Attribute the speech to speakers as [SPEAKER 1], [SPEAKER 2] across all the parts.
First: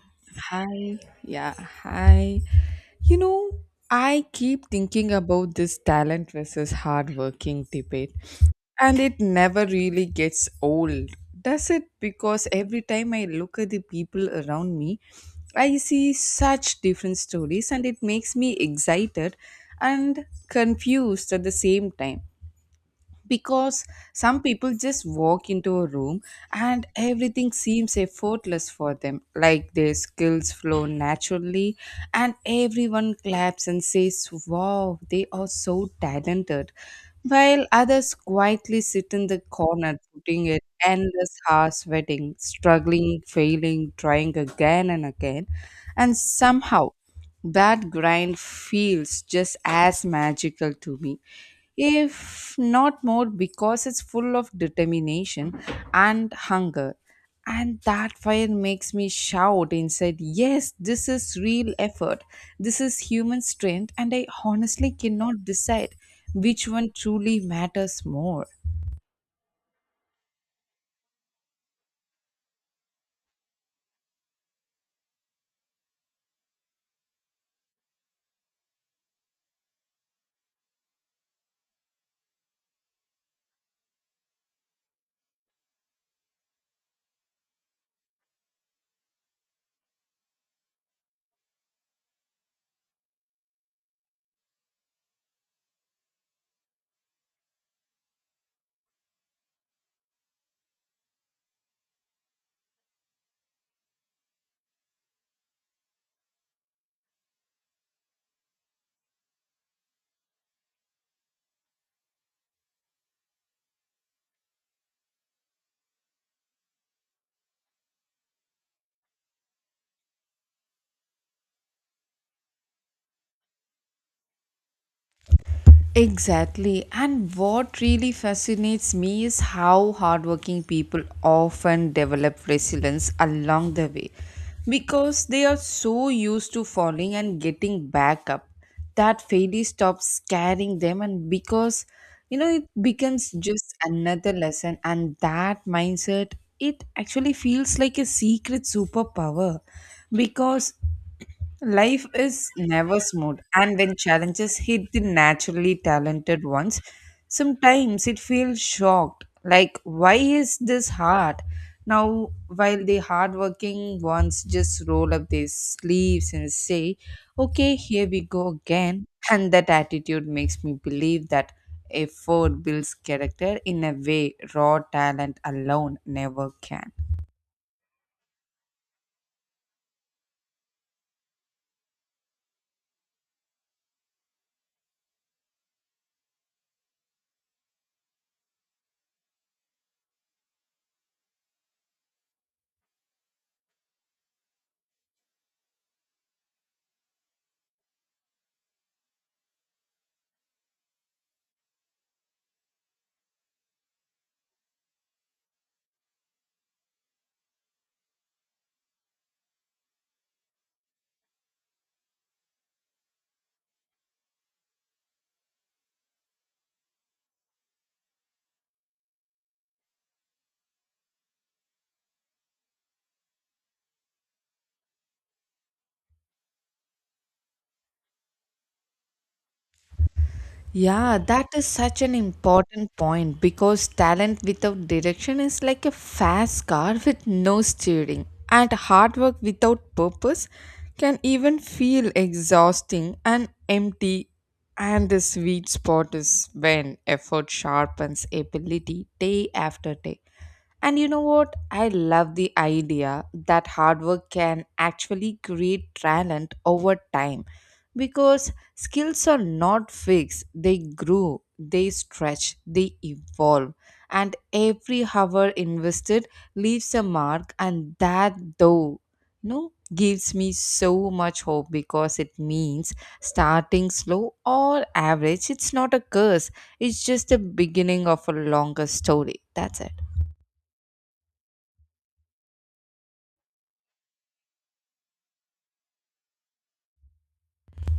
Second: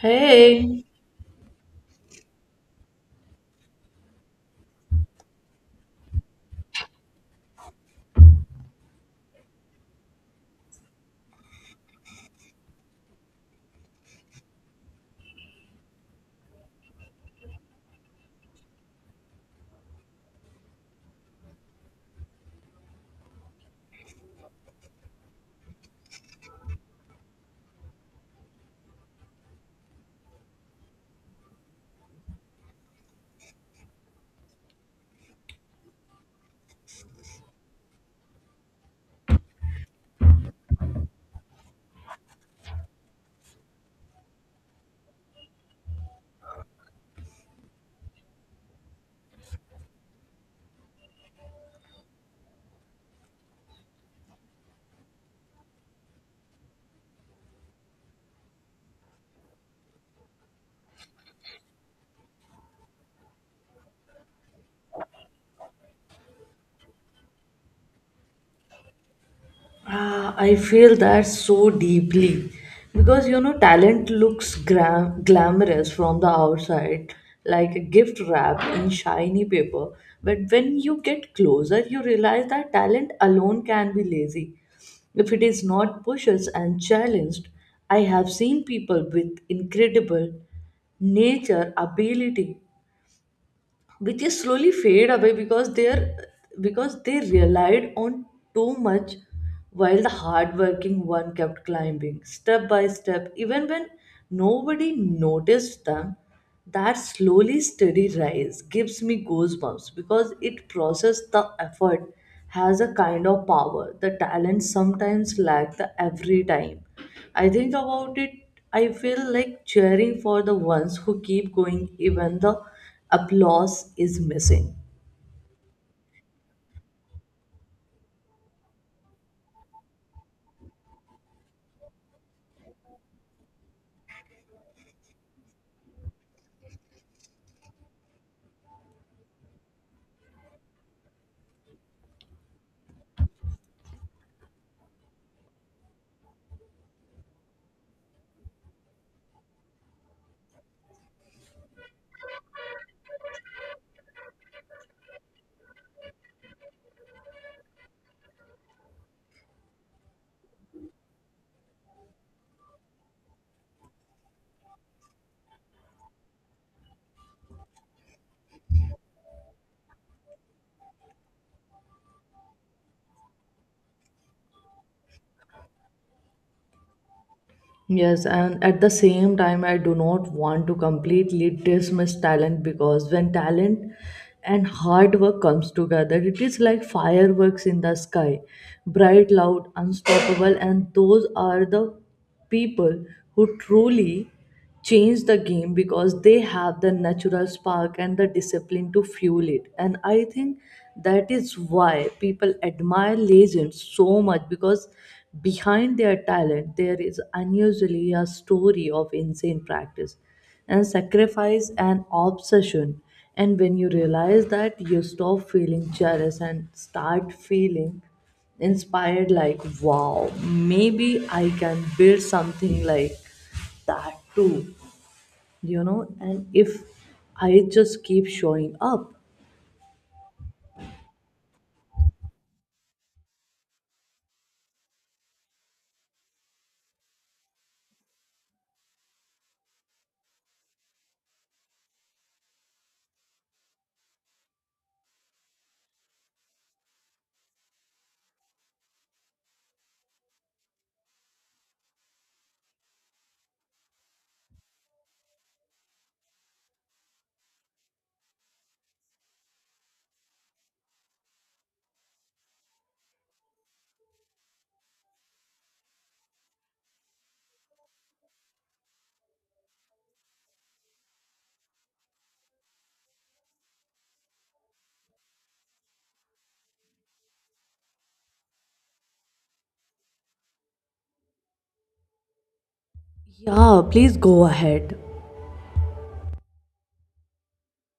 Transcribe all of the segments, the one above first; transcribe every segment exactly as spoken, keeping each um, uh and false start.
[SPEAKER 1] Hey,
[SPEAKER 2] Hi, yeah, hi. You know, I keep thinking about this talent versus hardworking debate, and it never really gets old. Does it? Because every time I look at the people around me, I see such different stories, and it makes me excited and confused at the same time because some people just walk into a room and everything seems effortless for them, like their skills flow naturally and everyone claps and says wow, they are so talented, while others quietly sit in the corner putting it endless hours, sweating, struggling, failing, trying again and again, and somehow that grind feels just as magical to me, if not more, because it's full of determination and hunger, and that fire makes me shout inside, yes, this is real effort, this is human strength, and I honestly cannot decide which one truly matters more.
[SPEAKER 1] ah, I feel that so deeply because you know, talent looks gra- glamorous from the outside, like a gift wrapped in shiny paper. But when you get closer, you realize that talent alone can be lazy if it is not pushed and challenged. I have seen people with incredible nature ability which is slowly fade away because they are because they relied on too much while the hardworking one kept climbing step by step even when nobody noticed them, that slowly steady rise gives me goosebumps because it processes the effort has a kind of power the talent sometimes lack the every time I think about it, I feel like cheering for the ones who keep going even the applause is missing.
[SPEAKER 2] Exactly. And what really fascinates me is how hardworking people often develop resilience along the way because they are so used to falling and getting back up that failure stops scaring them. And because, you know, it becomes just another lesson, and that mindset, it actually feels like a secret superpower because life is never smooth, and when challenges hit the naturally talented ones, sometimes it feels shocked. Like, why is this hard? Now, while the hardworking ones just roll up their sleeves and say, okay, here we go again. And that attitude makes me believe that effort builds character in a way raw talent alone never can.
[SPEAKER 1] Yes, and at the same time, I do not want to completely dismiss talent because when talent and hard work comes together, it is like fireworks in the sky, bright, loud, unstoppable, and those are the people who truly change the game because they have the natural spark and the discipline to fuel it. And I think that is why people admire legends so much because behind their talent there is unusually a story of insane practice and sacrifice and obsession. And when you realize that, you stop feeling jealous and start feeling inspired like wow maybe I can build something like that too, you know. And if I just keep showing up,
[SPEAKER 2] Yeah, that is such an important point because talent without direction is like a fast car with no steering, and hard work without purpose can even feel exhausting and empty. And the sweet spot is when effort sharpens ability day after day. And you know what? I love the idea that hard work can actually create talent over time because skills are not fixed, they grow, they stretch, they evolve. And every hour invested leaves a mark, and that though, no, gives me so much hope because it means starting slow or average, it's not a curse, it's just the beginning of a longer story, that's it.
[SPEAKER 1] yeah, please go ahead.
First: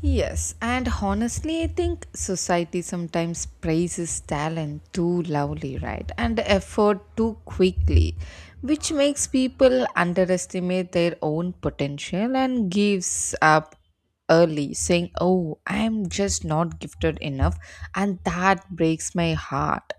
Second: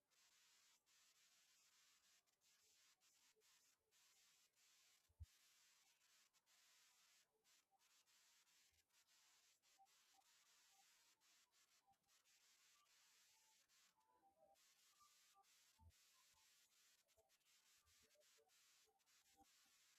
[SPEAKER 2] Yes, and honestly, I think society sometimes praises talent too loudly, right? And effort too quickly, which makes people underestimate their own potential and gives up early, saying, oh, I'm just not gifted enough. And that breaks my heart.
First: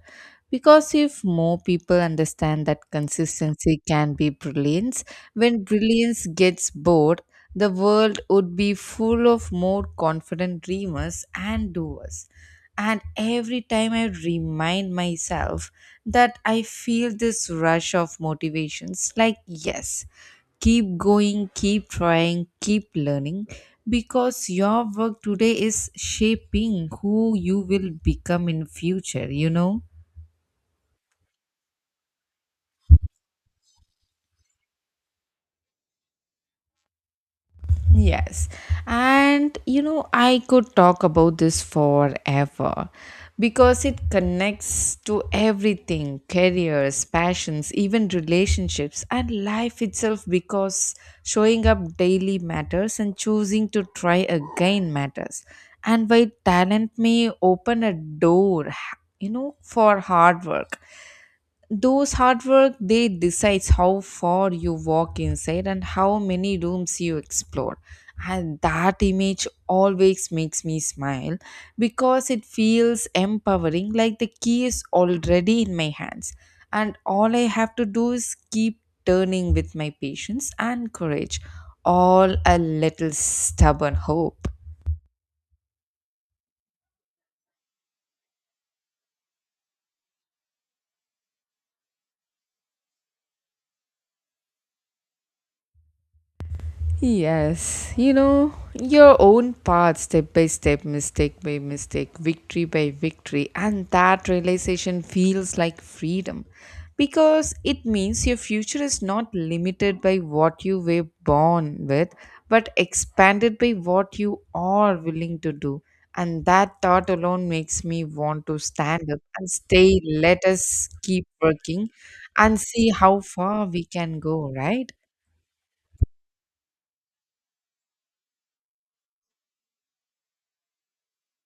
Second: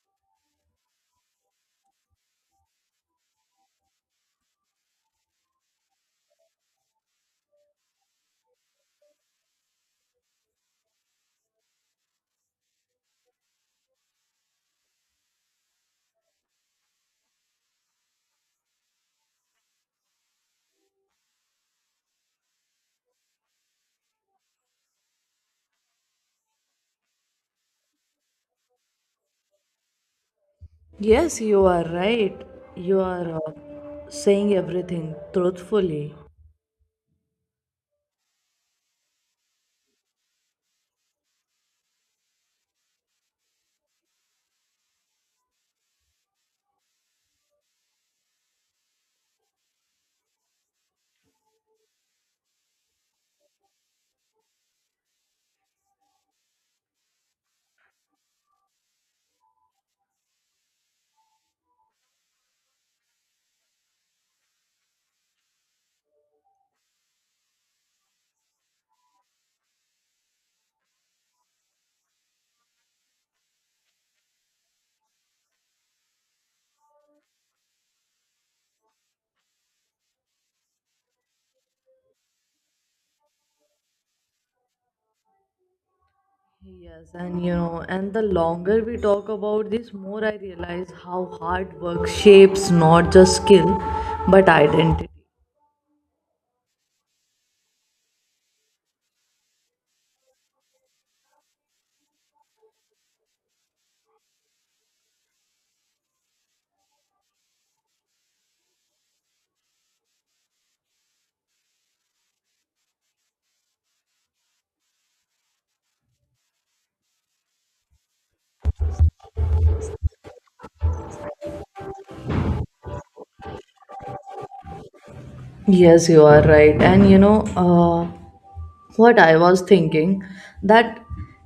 [SPEAKER 2] Because if more people understand that consistency can be brilliance, when brilliance gets bored, the world would be full of more confident dreamers and doers. And every time I remind myself that, I feel this rush of motivations like, yes, keep going, keep trying, keep learning, because your work today is shaping who you will become in future, you know?
[SPEAKER 1] Yes, you are right. You are uh, saying everything truthfully.
[SPEAKER 2] Yes. And you know, I could talk about this forever because it connects to everything, careers, passions, even relationships, and life itself, because showing up daily matters and choosing to try again matters. And while talent may open a door, you know, for hard work, those hard work, they decides how far you walk inside and how many rooms you explore, and that image always makes me smile because it feels empowering, like the key is already in my hands and all I have to do is keep turning with my patience and courage, all a little stubborn hope.
[SPEAKER 1] Yes, and you know, and the longer we talk about this, more I realize how hard work shapes not just skill but identity.
[SPEAKER 2] Yes, you know, your own path, step by step, mistake by mistake, victory by victory, and that realization feels like freedom because it means your future is not limited by what you were born with but expanded by what you are willing to do. And that thought alone makes me want to stand up and stay. Let us keep working and see how far we can go, right?
[SPEAKER 1] Yes, you are right. And you know, uh, what I was thinking that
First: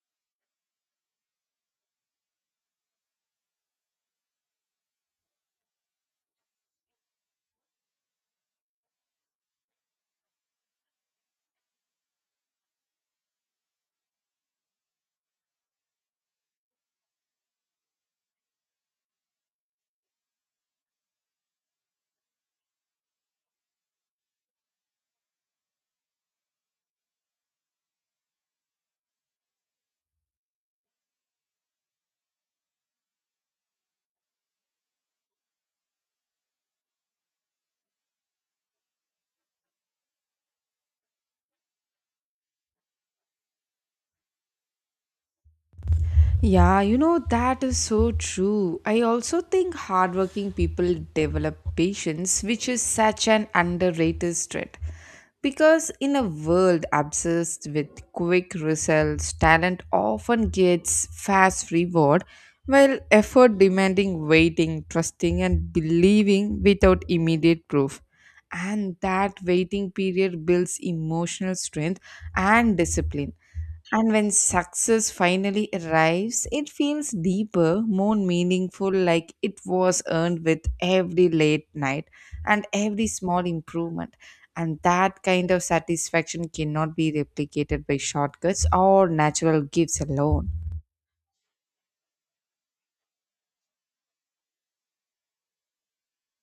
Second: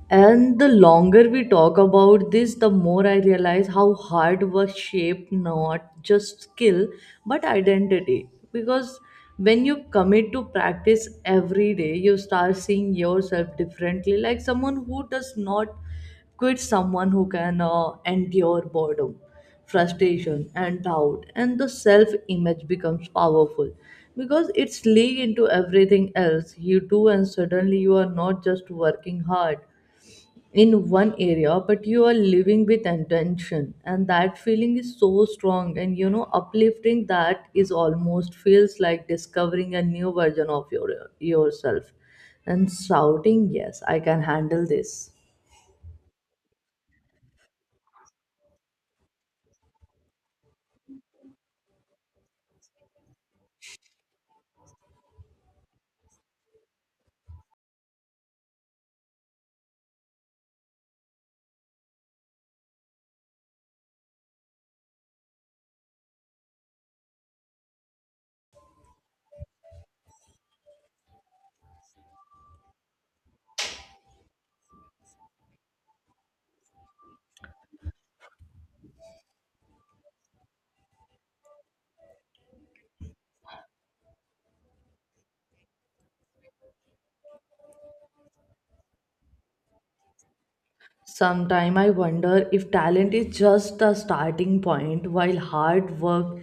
[SPEAKER 1] and the longer we talk about this, the more I realize how hard work shaped not just skill but identity. Because when you commit to practice every day, you start seeing yourself differently, like someone who does not quit, someone who can uh, endure boredom, frustration, and doubt, and the self image becomes powerful because it's leaked into everything else you do, and suddenly you are not just working hard in one area but you are living with intention and that feeling is so strong and you know uplifting that is almost feels like discovering a new version of your yourself and shouting yes I can handle this.
[SPEAKER 2] Yeah, you know, that is so true. I also think hardworking people develop patience, which is such an underrated trait. Because in a world obsessed with quick results, talent often gets fast reward, while effort demanding waiting, trusting, and believing without immediate proof, and that waiting period builds emotional strength and discipline, and when success finally arrives, it feels deeper, more meaningful, like it was earned with every late night and every small improvement, and that kind of satisfaction cannot be replicated by shortcuts or natural gifts alone.
[SPEAKER 1] Sometime I wonder if talent is just the starting point while hard work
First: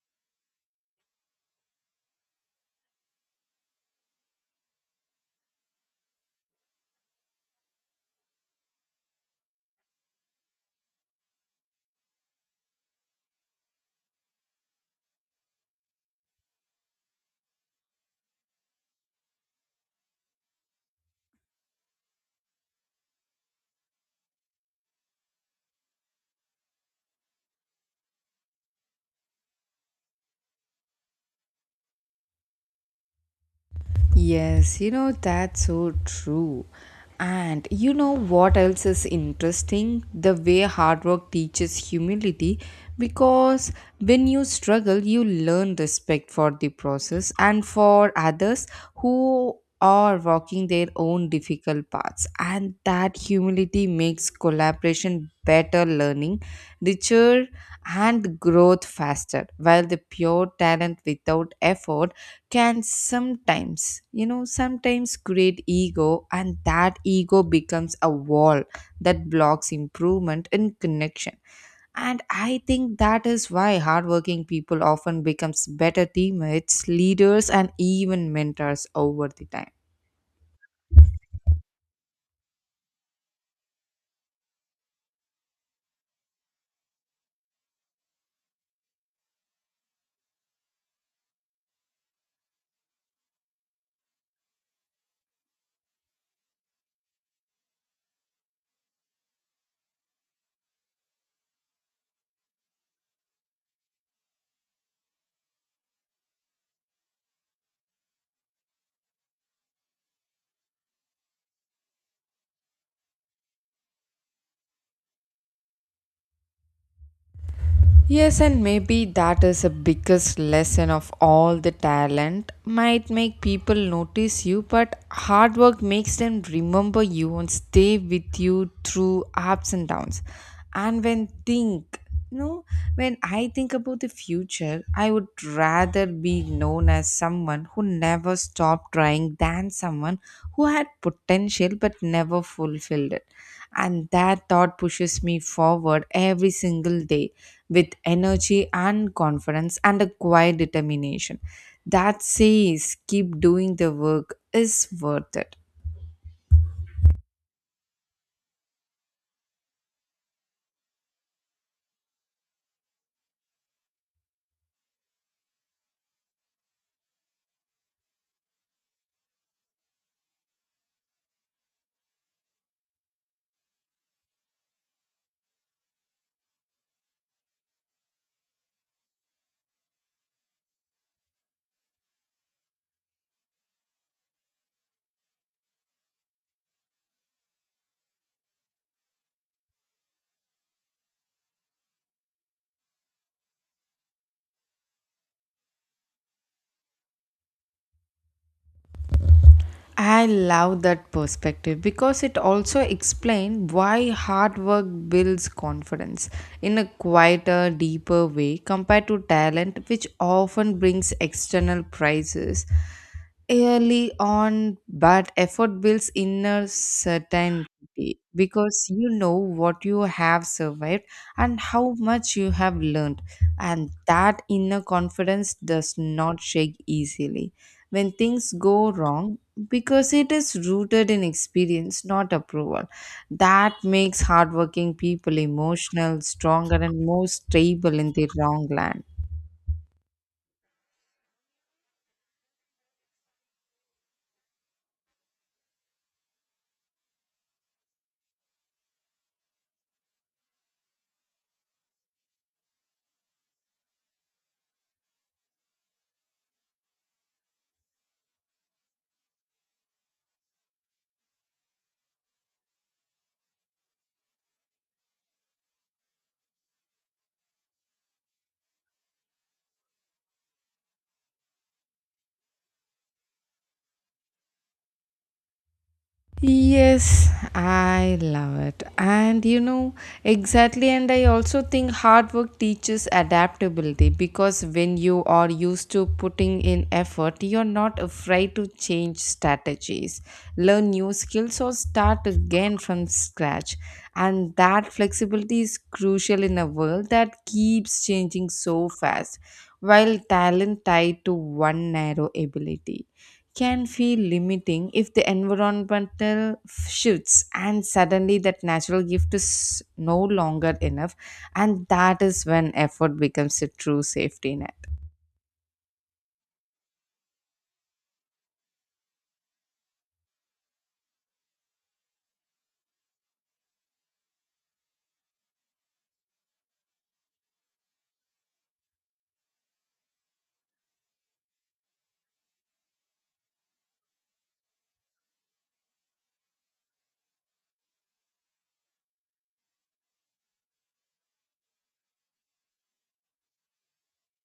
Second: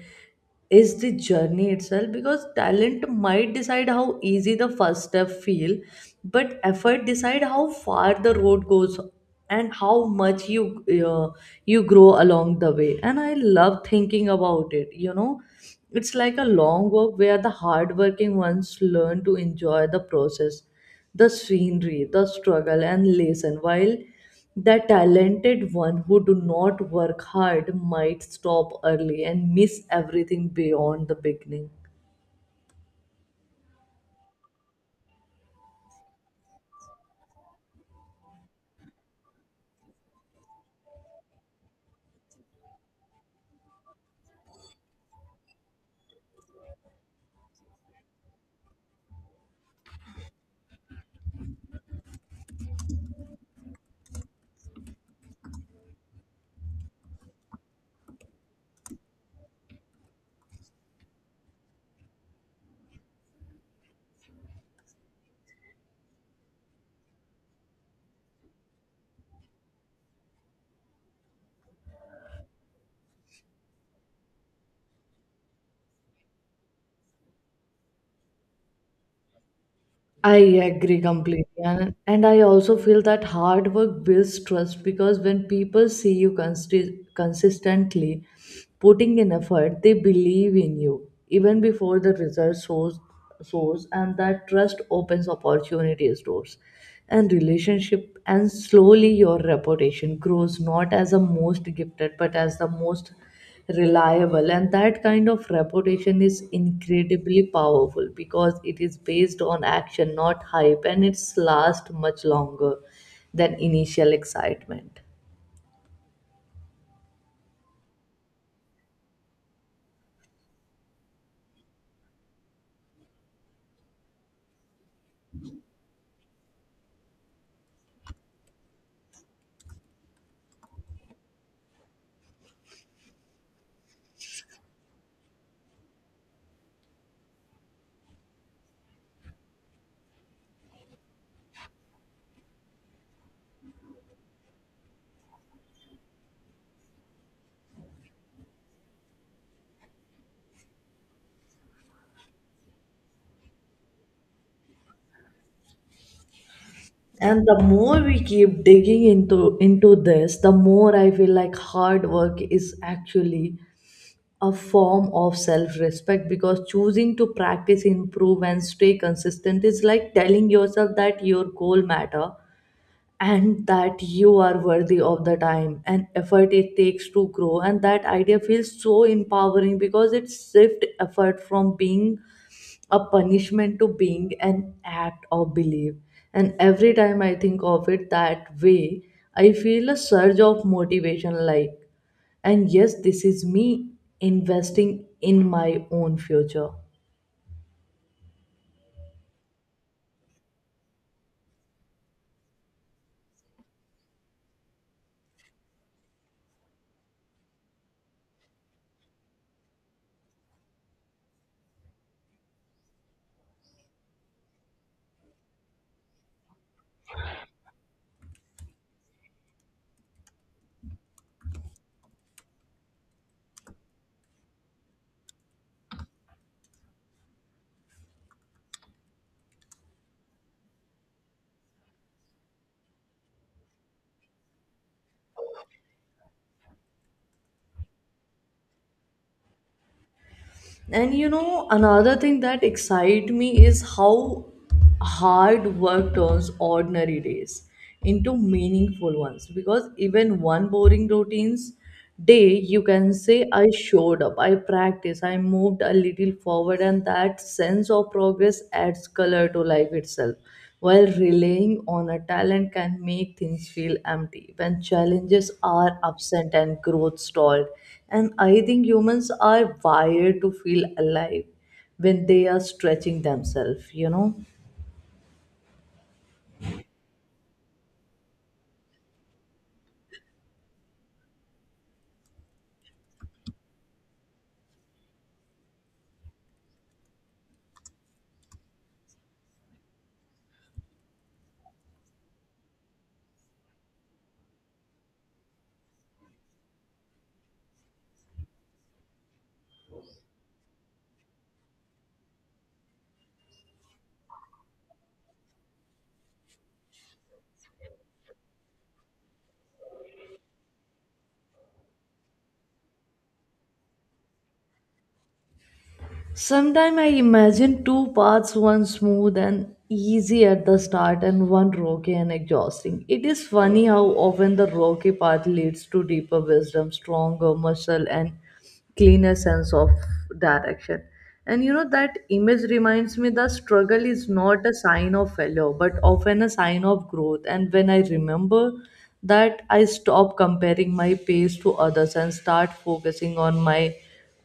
[SPEAKER 1] is the journey itself because talent might decide how easy the first step feel but effort decide how far the road goes and how much you uh, you grow along the way, and I love thinking about it, you know, it's like a long walk where the hardworking ones learn to enjoy the process, the scenery, the struggle, and lesson. While the talented one who do not work hard might stop early and miss everything beyond the beginning.
[SPEAKER 2] Yes, you know, that's so true. And you know what else is interesting? The way hard work teaches humility because when you struggle, you learn respect for the process and for others who are walking their own difficult paths. And that humility makes collaboration better, learning richer, and growth faster, while the pure talent without effort can sometimes, you know, sometimes create ego, and that ego becomes a wall that blocks improvement and connection. And I think that is why hardworking people often becomes better teammates, leaders, and even mentors over the time.
[SPEAKER 1] I agree completely. And, and I also feel that hard work builds trust because when people see you consti- consistently putting in effort, they believe in you even before the result shows, shows and that trust opens opportunities doors and relationship and slowly your reputation grows not as the most gifted but as the most reliable, and that kind of reputation is incredibly powerful because it is based on action not hype and it's last much longer than initial excitement.
[SPEAKER 2] Yes, and maybe that is the biggest lesson of all, the talent might make people notice you, but hard work makes them remember you and stay with you through ups and downs. And when think, you know, when I think about the future, I would rather be known as someone who never stopped trying than someone who had potential but never fulfilled it. And that thought pushes me forward every single day with energy and confidence and a quiet determination that says keep doing, the work is worth it.
[SPEAKER 1] And the more we keep digging into into this the more I feel like hard work is actually a form of self respect because choosing to practice improve and stay consistent is like telling yourself that your goal matter and that you are worthy of the time and effort it takes to grow, and that idea feels so empowering because it shifts effort from being a punishment to being an act of belief, and every time I think of it that way I feel a surge of motivation like and yes this is me investing in my own future.
[SPEAKER 2] I love that perspective because it also explains why hard work builds confidence in a quieter, deeper way compared to talent, which often brings external prizes early on. But effort builds inner certainty because you know what you have survived and how much you have learned, and that inner confidence does not shake easily when things go wrong because it is rooted in experience, not approval. That makes hardworking people emotional, stronger, and more stable in their wrong land.
[SPEAKER 1] And you know, another thing that excite me is how hard work turns ordinary days into meaningful ones. Because even one boring routine's day, you can say, I showed up, I practiced, I moved a little forward, and that sense of progress adds color to life itself. While relying on a talent can make things feel empty when challenges are absent and growth stalled, and I think humans are wired to feel alive when they are stretching themselves, you know.
[SPEAKER 2] Yes, I love it. And you know, exactly. And I also think hard work teaches adaptability because when you are used to putting in effort, you're not afraid to change strategies, learn new skills, or start again from scratch. And that flexibility is crucial in a world that keeps changing so fast, while talent tied to one narrow ability can feel limiting if the environmental shifts and suddenly that natural gift is no longer enough, and that is when effort becomes a true safety net.
[SPEAKER 1] Sometimes I imagine two paths, one smooth and easy at the start, and one rocky and exhausting. It is funny how often the rocky path leads to deeper wisdom, stronger muscle, and cleaner sense of direction. And you know, that image reminds me that struggle is not a sign of failure, but often a sign of growth. And when I remember that, I stop comparing my pace to others and start focusing on my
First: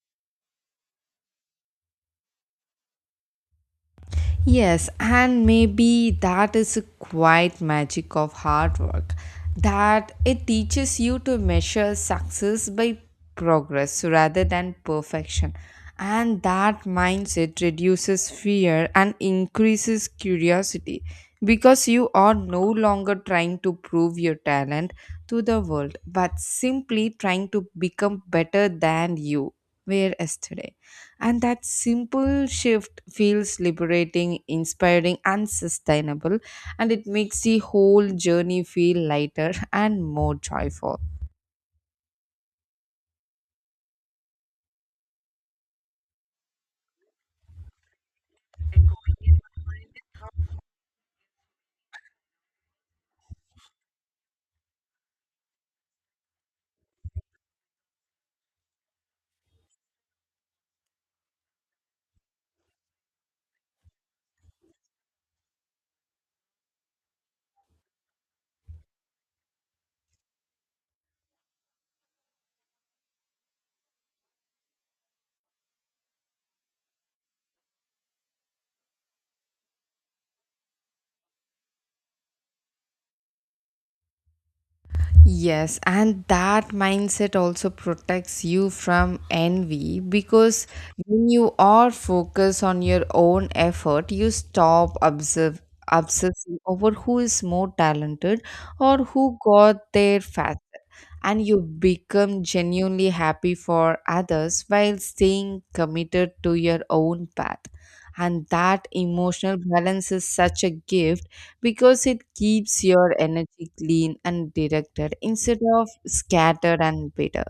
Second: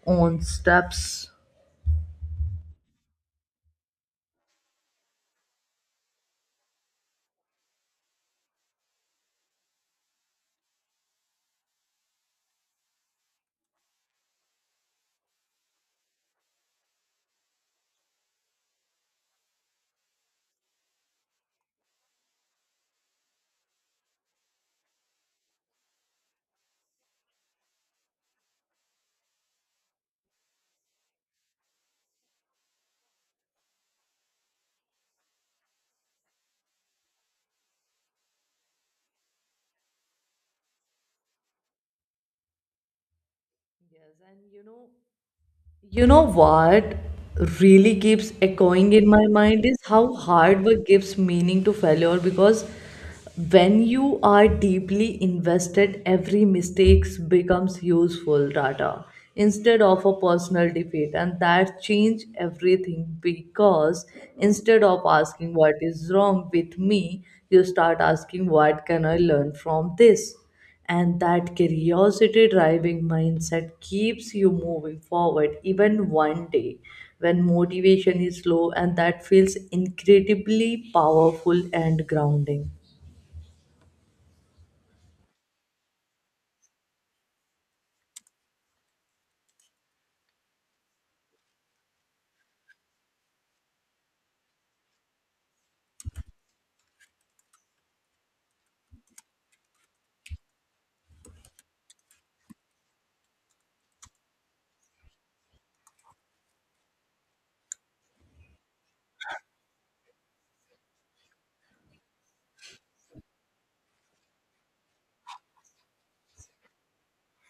[SPEAKER 1] own steps.
[SPEAKER 2] Yes, and maybe that is a quiet magic of hard work, that it teaches you to measure success by progress rather than perfection. And that mindset reduces fear and increases curiosity because you are no longer trying to prove your talent to the world but simply trying to become better than you were yesterday. And that simple shift feels liberating, inspiring, and sustainable. And it makes the whole journey feel lighter and more joyful.
[SPEAKER 1] And you know, you know what really keeps echoing in my mind is how hard work gives meaning to failure because when you are deeply invested, every mistake becomes useful data instead of a personal defeat, and that change everything because instead of asking what is wrong with me, you start asking what can I learn from this, and that curiosity driving mindset keeps you moving forward even one day when motivation is low, and that feels incredibly powerful and grounding.
[SPEAKER 2] Yes, and that mindset also protects you from envy because when you are focused on your own effort, you stop observe, obsessing over who is more talented or who got there faster, and you become genuinely happy for others while staying committed to your own path. And that emotional balance is such a gift because it keeps your energy clean and directed instead of scattered and bitter.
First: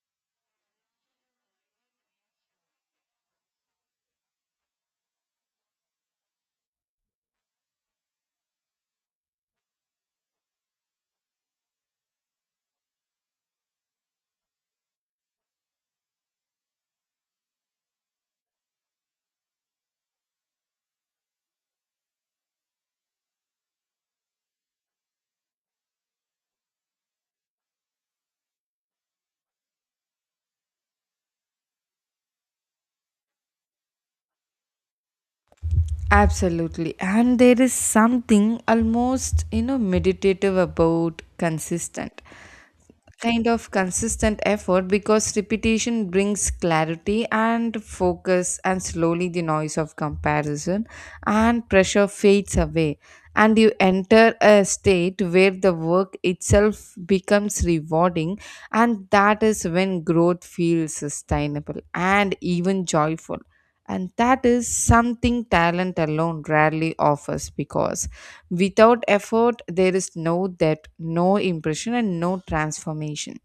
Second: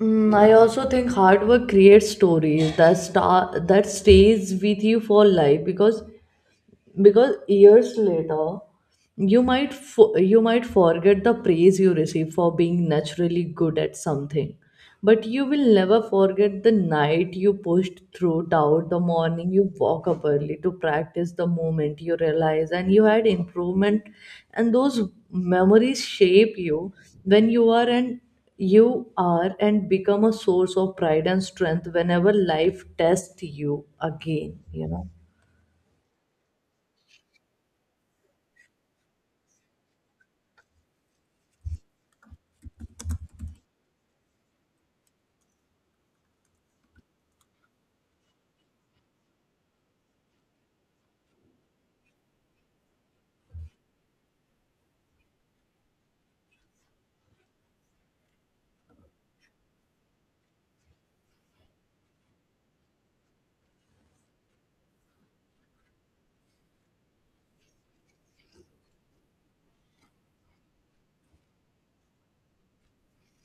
[SPEAKER 1] Mm, I also think hard work creates stories that star that stays with you for life because because years later you might fo- you might forget the praise you receive for being naturally good at something but you will never forget the night you pushed through doubt, the morning you woke up early to practice, the moment you realize and you had improvement, and those memories shape you when you are and you are and become a source of pride and strength whenever life tests you again, you know.
[SPEAKER 2] Absolutely. And there is something almost, you know, meditative about consistent. Kind of consistent effort because repetition brings clarity and focus, and slowly the noise of comparison and pressure fades away and you enter a state where the work itself becomes rewarding, and that is when growth feels sustainable and even joyful, and that is something talent alone rarely offers because without effort there is no depth, no impression, and no transformation.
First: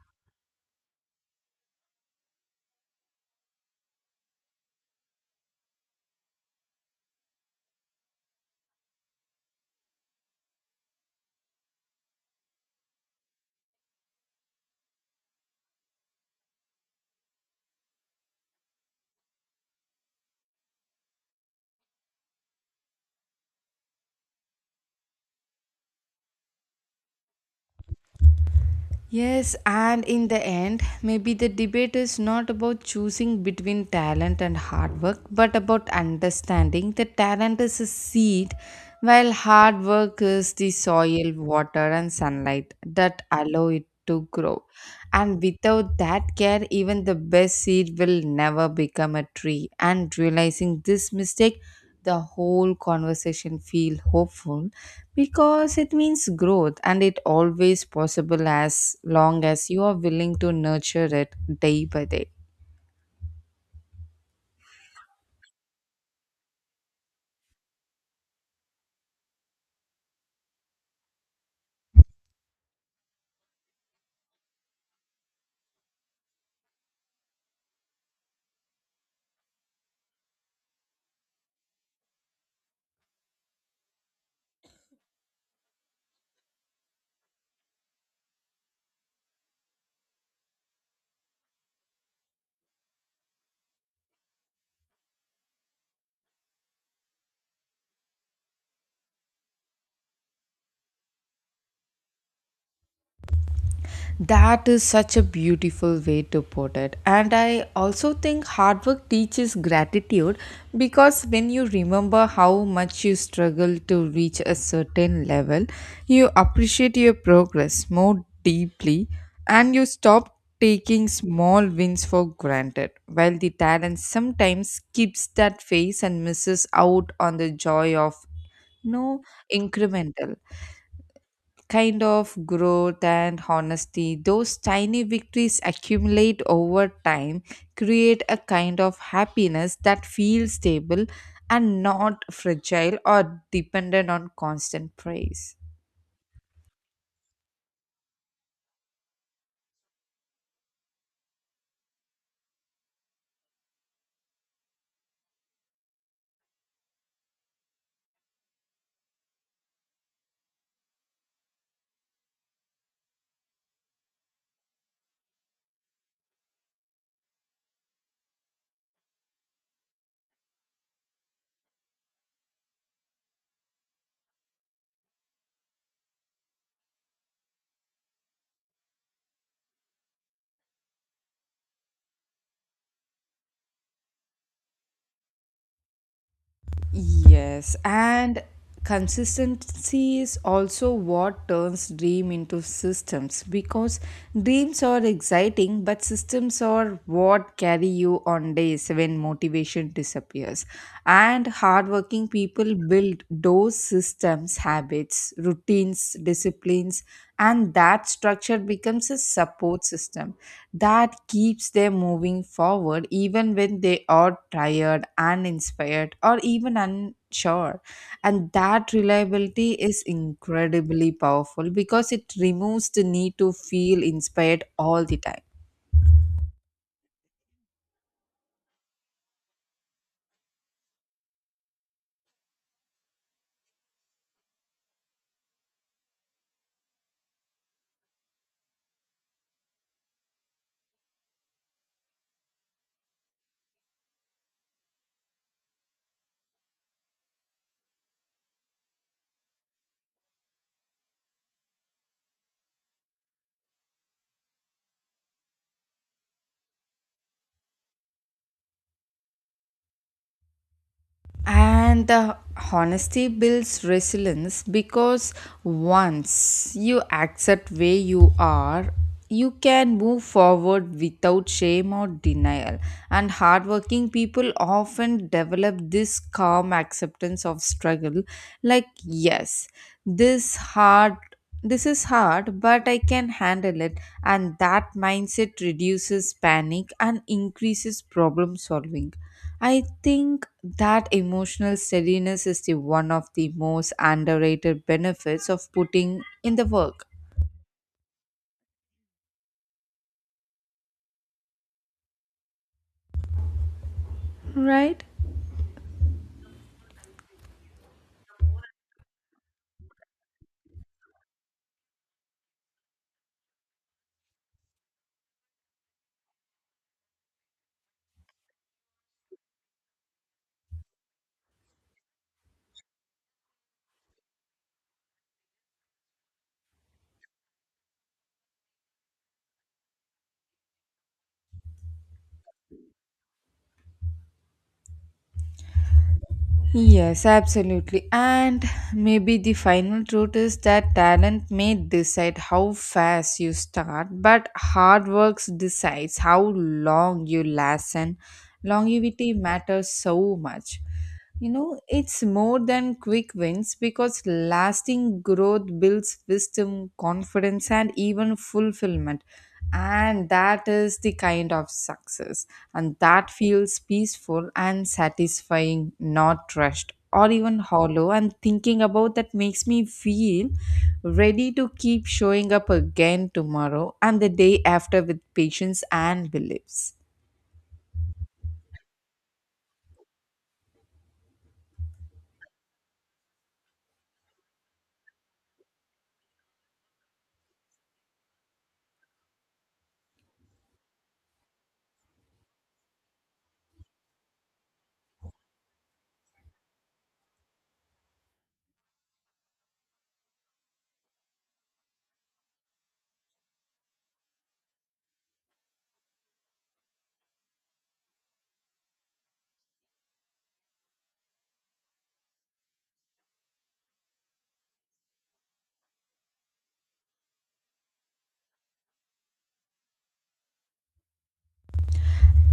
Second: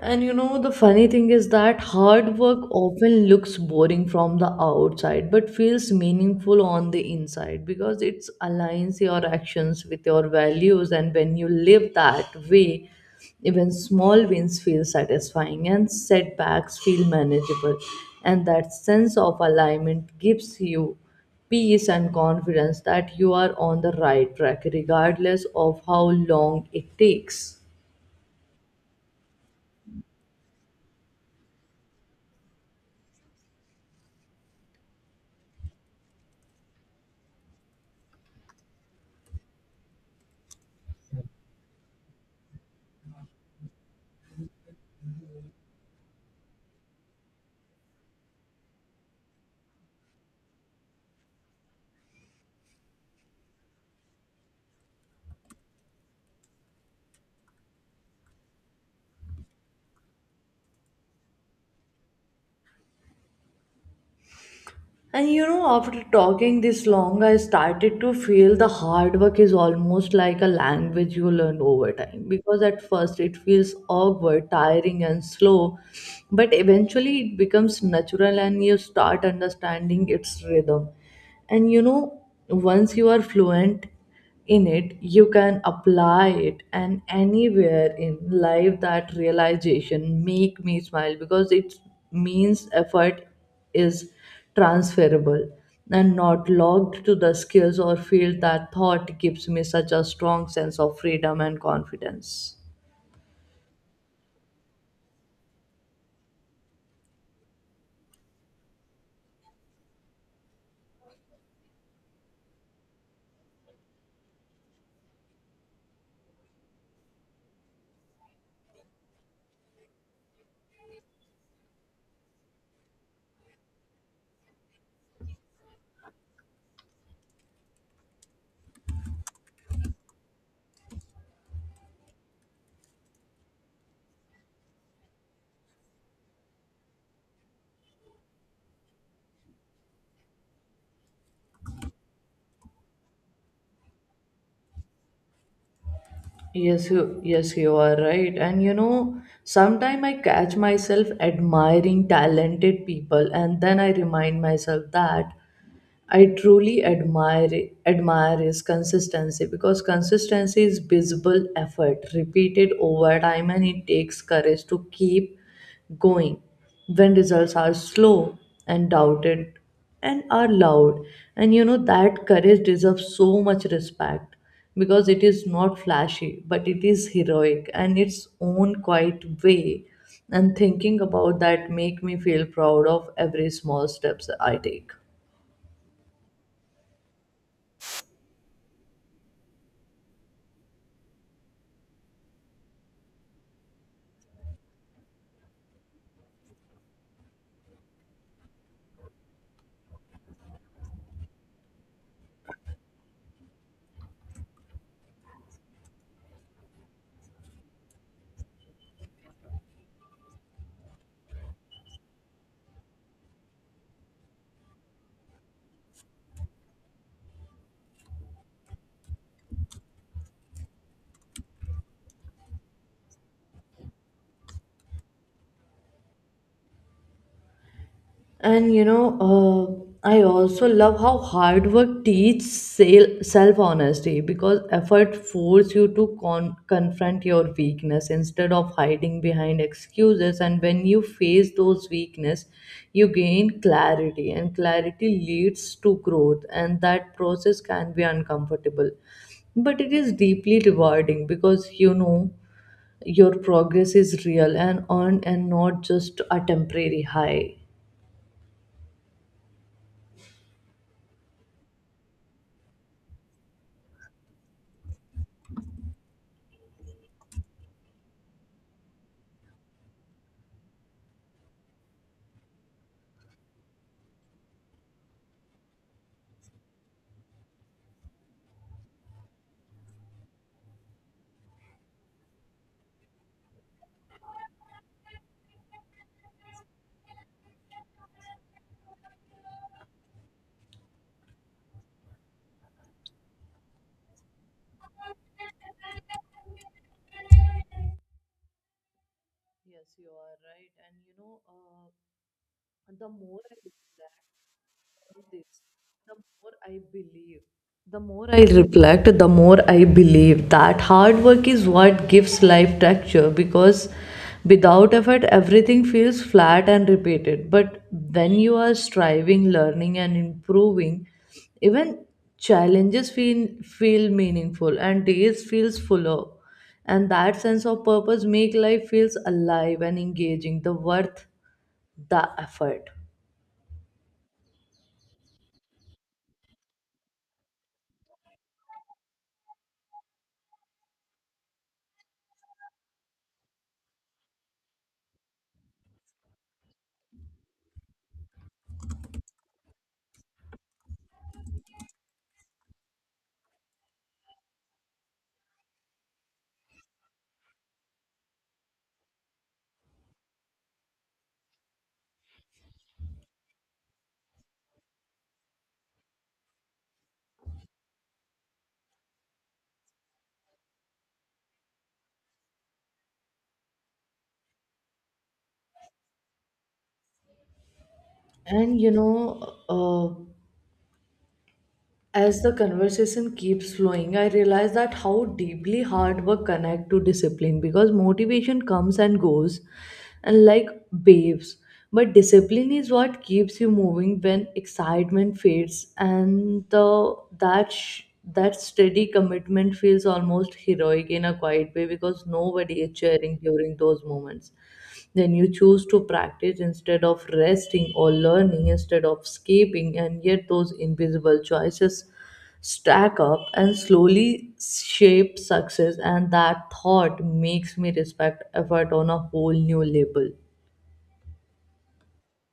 [SPEAKER 1] And you know, the funny thing is that hard work often looks boring from the outside but feels meaningful on the inside because it aligns your actions with your values. And when you live that way, even small wins feel satisfying and setbacks feel manageable. And that sense of alignment gives you peace and confidence that you are on the right track, regardless of how long it takes.
[SPEAKER 2] Yes, and in the end, maybe the debate is not about choosing between talent and hard work, but about understanding that talent is a seed, while hard work is the soil, water, and sunlight that allow it to grow. And without that care, even the best seed will never become a tree. And realizing this mistake, the whole conversation feel hopeful because it means growth and it always possible as long as you are willing to nurture it day by day.
[SPEAKER 1] And you know, after talking this long, I started to feel the hard work is almost like a language you learn over time because at first it feels awkward, tiring, and slow, but eventually it becomes natural and you start understanding its rhythm. And you know, once you are fluent in it, you can apply it, and anywhere in life, that realization make me smile because it means effort is transferable and not logged to the skills or field, that thought gives me such a strong sense of freedom and confidence.
[SPEAKER 2] That is such a beautiful way to put it. And I also think hard work teaches gratitude because when you remember how much you struggle to reach a certain level, you appreciate your progress more deeply and you stop taking small wins for granted. While the talent sometimes skips that phase and misses out on the joy of, no, incremental kind of growth, and honesty, those tiny victories accumulate over time, create a kind of happiness that feels stable and not fragile or dependent on constant praise.
[SPEAKER 1] Yes, you, yes, you are right. And you know, sometimes I catch myself admiring talented people, and then I remind myself that I truly admire admire is consistency because consistency is visible effort repeated over time and it takes courage to keep going when results are slow and doubted and are loud, and you know that courage deserves so much respect because it is not flashy but it is heroic and its own quiet way, and thinking about that make me feel proud of every small steps I take.
[SPEAKER 2] Yes, and consistency is also what turns dream into systems because dreams are exciting but systems are what carry you on days when motivation disappears, and hardworking people build those systems, habits, routines routines, disciplines, and that structure becomes a support system that keeps them moving forward even when they are tired, uninspired, or even unsure. And that reliability is incredibly powerful because it removes the need to feel inspired all the time.
[SPEAKER 1] And you know, uh, I also love how hard work teaches self honesty because effort forces you to con- confront your weakness instead of hiding behind excuses. And when you face those weakness, you gain clarity, and clarity leads to growth. And that process can be uncomfortable, but it is deeply rewarding because you know your progress is real and earned, and not just a temporary high.
[SPEAKER 2] And the honesty builds resilience because once you accept where you are, you can move forward without shame or denial. And hardworking people often develop this calm acceptance of struggle like, yes, this hard. This is hard, but I can handle it, and that mindset reduces panic and increases problem solving I think that emotional steadiness is the one of the most underrated benefits of putting in the work,
[SPEAKER 1] Yes, you are right. And you know, uh, the more I do that,
[SPEAKER 2] right?
[SPEAKER 1] all this, the more I believe, the more I reflect, the more I believe that hard work is what gives life texture because without effort, everything feels flat and repeated. But when you are striving, learning, and improving, even challenges feel, feel meaningful and days feels fuller, and that sense of purpose make life feels alive and engaging the worth the effort.
[SPEAKER 2] Yes, absolutely. And maybe the final truth is that talent may decide how fast you start, but hard work decides how long you last. And longevity matters so much. You know, it's more than quick wins because lasting growth builds wisdom, confidence, and even fulfillment. And that is the kind of success. And that feels peaceful and satisfying, not rushed or even hollow. And thinking about that makes me feel ready to keep showing up again tomorrow and the day after with patience and beliefs.
[SPEAKER 1] And you know uh, as the conversation keeps flowing, I realize that how deeply hard work connect to discipline because motivation comes and goes and like waves. But discipline is what keeps you moving when excitement fades and the that sh- that steady commitment feels almost heroic in a quiet way because nobody is cheering during those moments. Then you choose to practice instead of resting or learning instead of escaping, and yet those invisible choices stack up and slowly shape success, and that thought makes me respect effort on a whole new level.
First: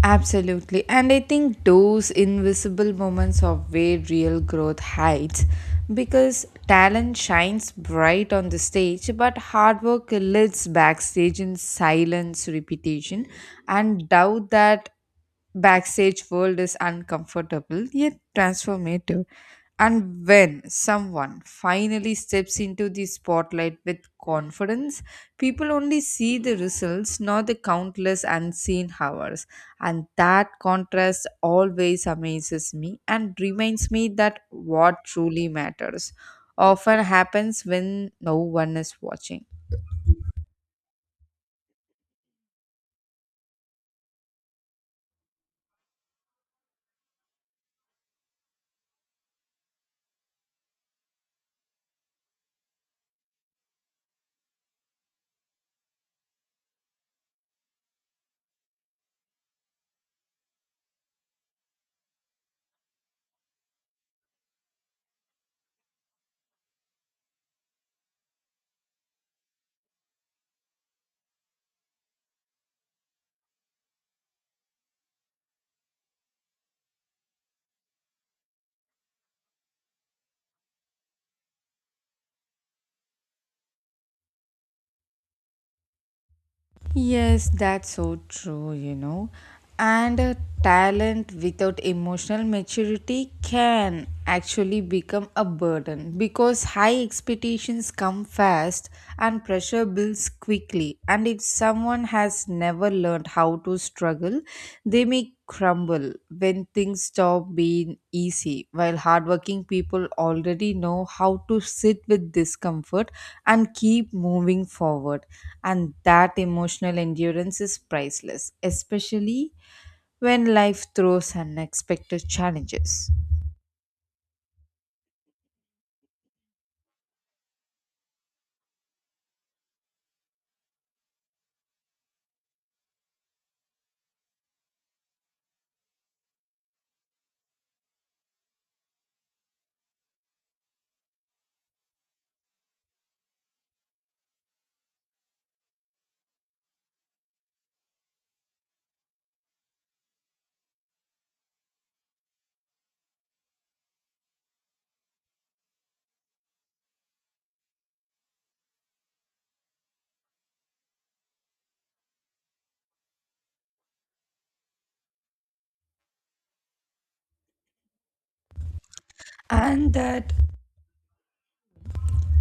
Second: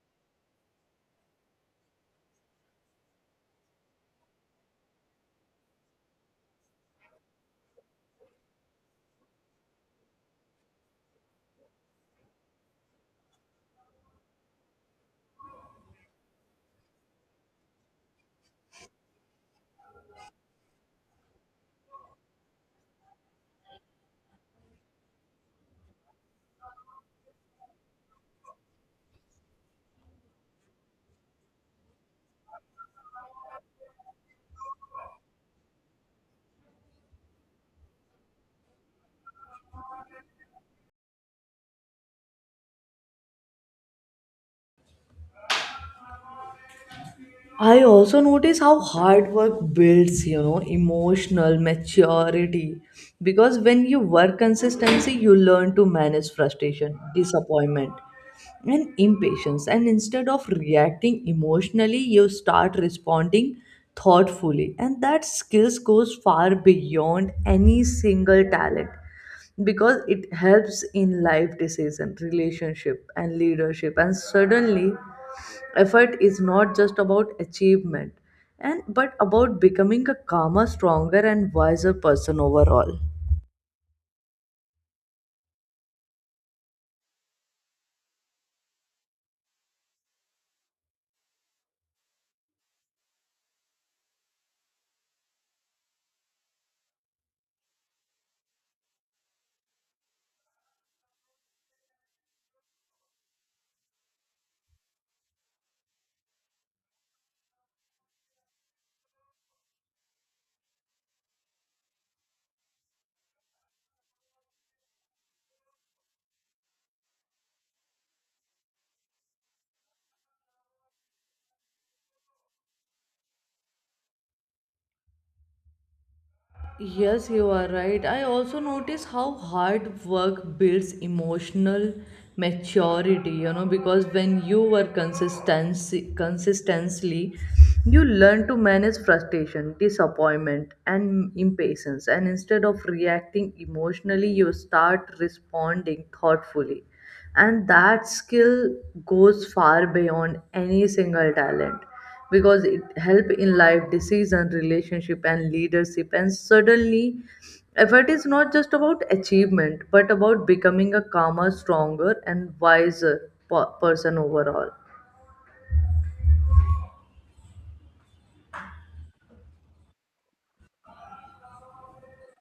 [SPEAKER 2] Absolutely. And I think those invisible moments are where real growth hides because talent shines bright on the stage, but hard work lives backstage in silence, repetition, and doubt that backstage world is uncomfortable yet transformative. And when someone finally steps into the spotlight with confidence, people only see the results, not the countless unseen hours. And that contrast always amazes me and reminds me that what truly matters often happens when no one is watching.
[SPEAKER 1] I also notice how hard work builds, you know, emotional maturity. Because when you work consistency, you learn to manage frustration, disappointment, and impatience. And instead of reacting emotionally, you start responding thoughtfully. And that skills goes far beyond any single talent because it helps in life decision, relationship, and leadership. And suddenly effort is not just about achievement and but about becoming a calmer stronger and wiser person overall.
[SPEAKER 2] Yes, that's so true, you know. And a talent without emotional maturity can actually become a burden because high expectations come fast and pressure builds quickly. And if someone has never learned how to struggle, they may crumble when things stop being easy, while hardworking people already know how to sit with discomfort and keep moving forward. And that emotional endurance is priceless, especially when life throws unexpected challenges.
[SPEAKER 1] Yes, you are right. I also notice how hard work builds emotional maturity, you know, because when you work consistency consistently, you learn to manage frustration, disappointment, and impatience. And instead of reacting emotionally, you start responding thoughtfully, and that skill goes far beyond any single talent because it help in life decision relationship and leadership, and suddenly effort is not just about achievement but about becoming a calmer stronger and wiser per- person overall.
[SPEAKER 2] And that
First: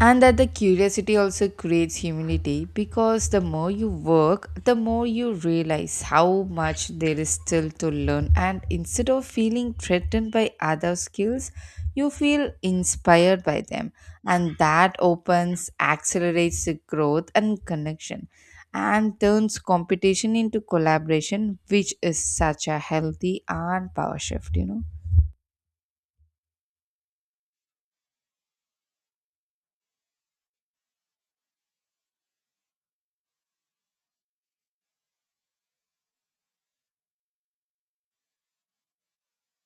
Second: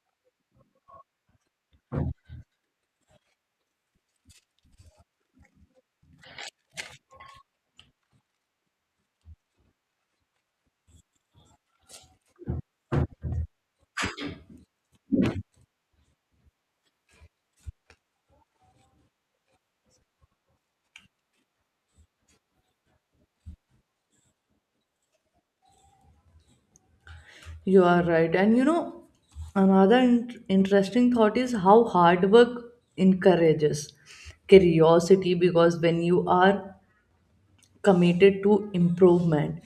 [SPEAKER 2] And that the curiosity also creates humility because the more you work, the more you realize how much there is still to learn. And instead of feeling threatened by other skills, you feel inspired by them. And that opens, accelerates the growth and connection and turns competition into collaboration, which is such a healthy and power shift, you know.
[SPEAKER 1] You are right. And you know, another in- interesting thought is how hard work encourages curiosity because when you are committed to improvement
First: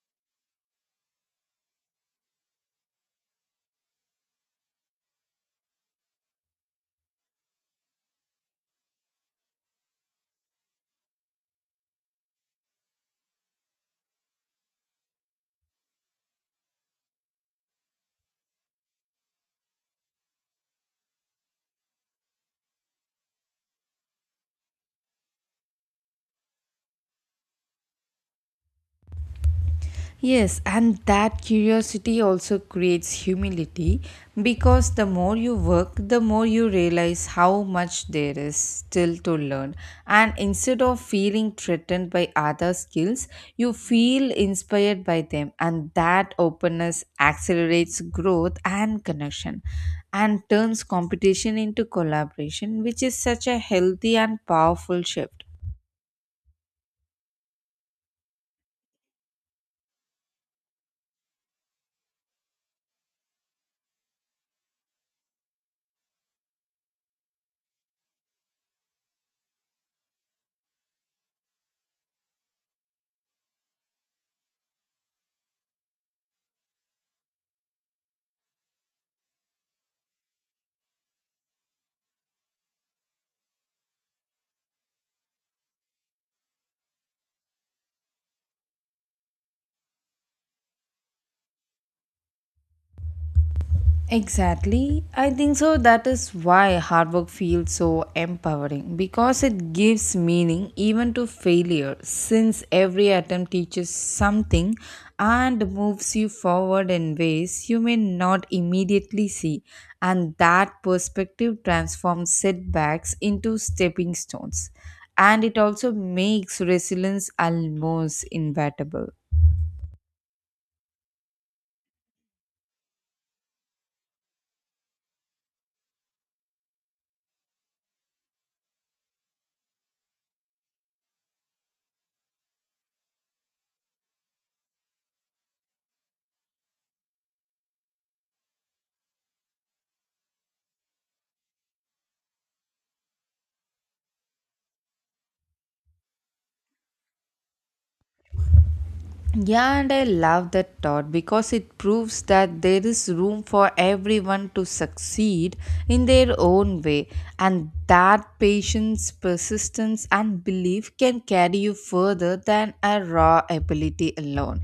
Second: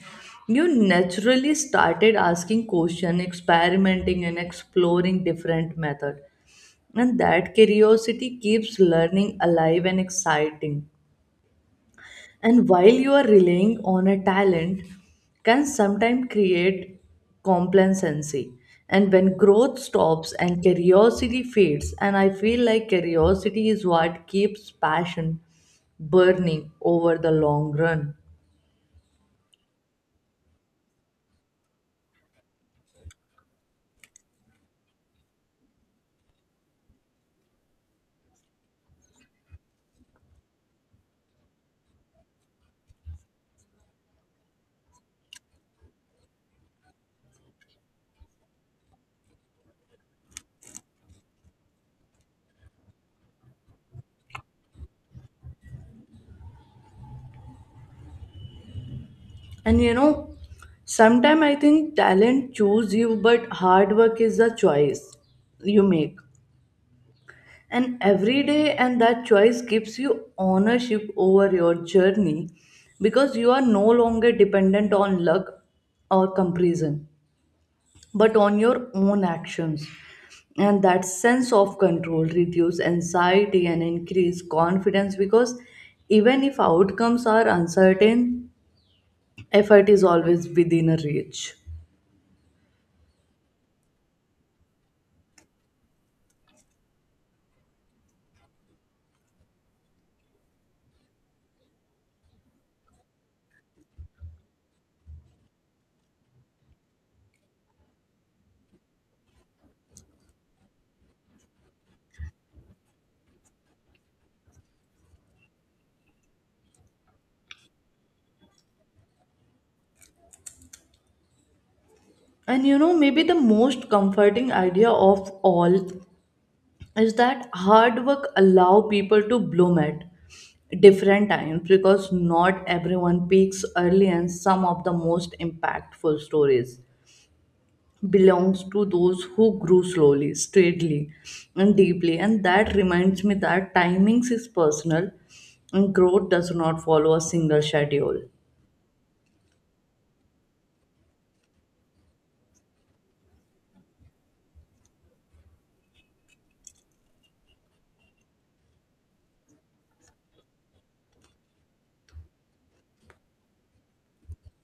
[SPEAKER 1] you naturally started asking questions experimenting and exploring different methods, and that curiosity keeps learning alive and exciting, and while you are relying on a talent can sometimes create complacency and when growth stops and curiosity fades, and I feel like curiosity is what keeps passion burning over the long run.
[SPEAKER 2] Yes, and that curiosity also creates humility because the more you work, the more you realize how much there is still to learn. And instead of feeling threatened by other skills, you feel inspired by them, and that openness accelerates growth and connection and turns competition into collaboration, which is such a healthy and powerful shift.
[SPEAKER 1] And you know, sometimes I think talent choose you, but hard work is the choice you make. And every day, and that choice gives you ownership over your journey because you are no longer dependent on luck or comparison, but on your own actions. And that sense of control reduce anxiety and increase confidence because even if outcomes are uncertain, effort is always within a reach.
[SPEAKER 2] Exactly. I think so. That is why hard work feels so empowering because it gives meaning even to failure, since every attempt teaches something and moves you forward in ways you may not immediately see. And that perspective transforms setbacks into stepping stones. And it also makes resilience almost inevitable.
[SPEAKER 1] And you know, maybe the most comforting idea of all is that hard work allow people to bloom at different times because not everyone peaks early and some of the most impactful stories belongs to those who grew slowly, steadily and deeply. And that reminds me that timings is personal and growth does not follow a single schedule.
[SPEAKER 2] Yeah, and I love that thought because it proves that there is room for everyone to succeed in their own way, and that patience, persistence, and belief can carry you further than a raw ability alone.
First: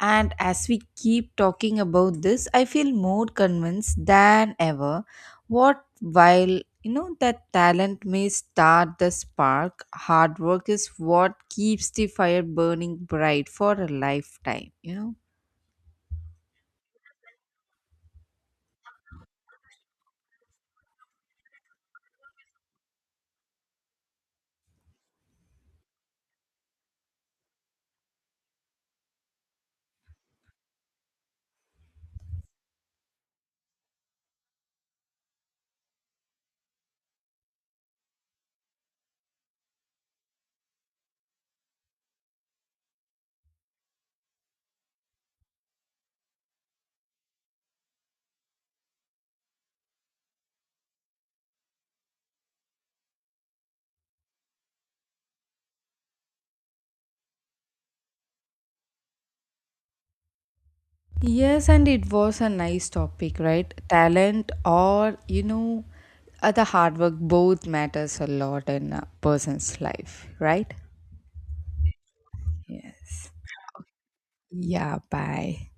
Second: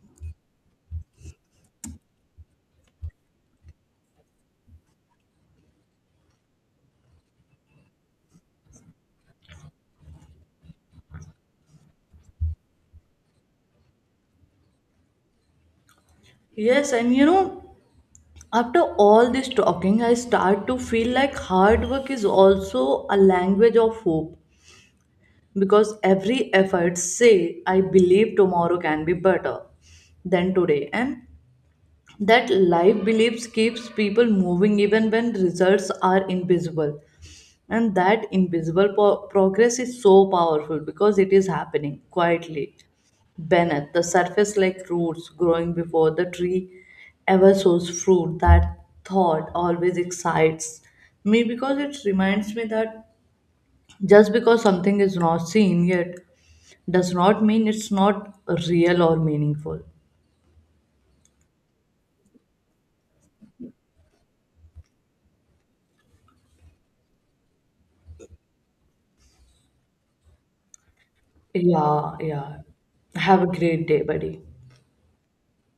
[SPEAKER 2] And as we keep talking about this, I feel more convinced than ever what while you know that talent may start the spark, hard work is what keeps the fire burning bright for a lifetime, you know.
[SPEAKER 1] Yes, and you know, after all this talking, I start to feel like hard work is also a language of hope because every effort say I believe tomorrow can be better than today, and that life beliefs keeps people moving even when results are invisible, and that invisible po- progress is so powerful because it is happening quietly beneath the surface like roots growing before the tree ever sows fruit, that thought always excites me because it reminds me that just because something is not seen yet does not mean it's not real or meaningful.
[SPEAKER 2] Yes, and it was a nice topic, right? Talent or you know, uh, the hard work both matters a lot in a person's life, right?
[SPEAKER 1] Yeah, yeah.
[SPEAKER 2] Yes.
[SPEAKER 1] Have a great day, buddy.
[SPEAKER 2] Yeah, bye.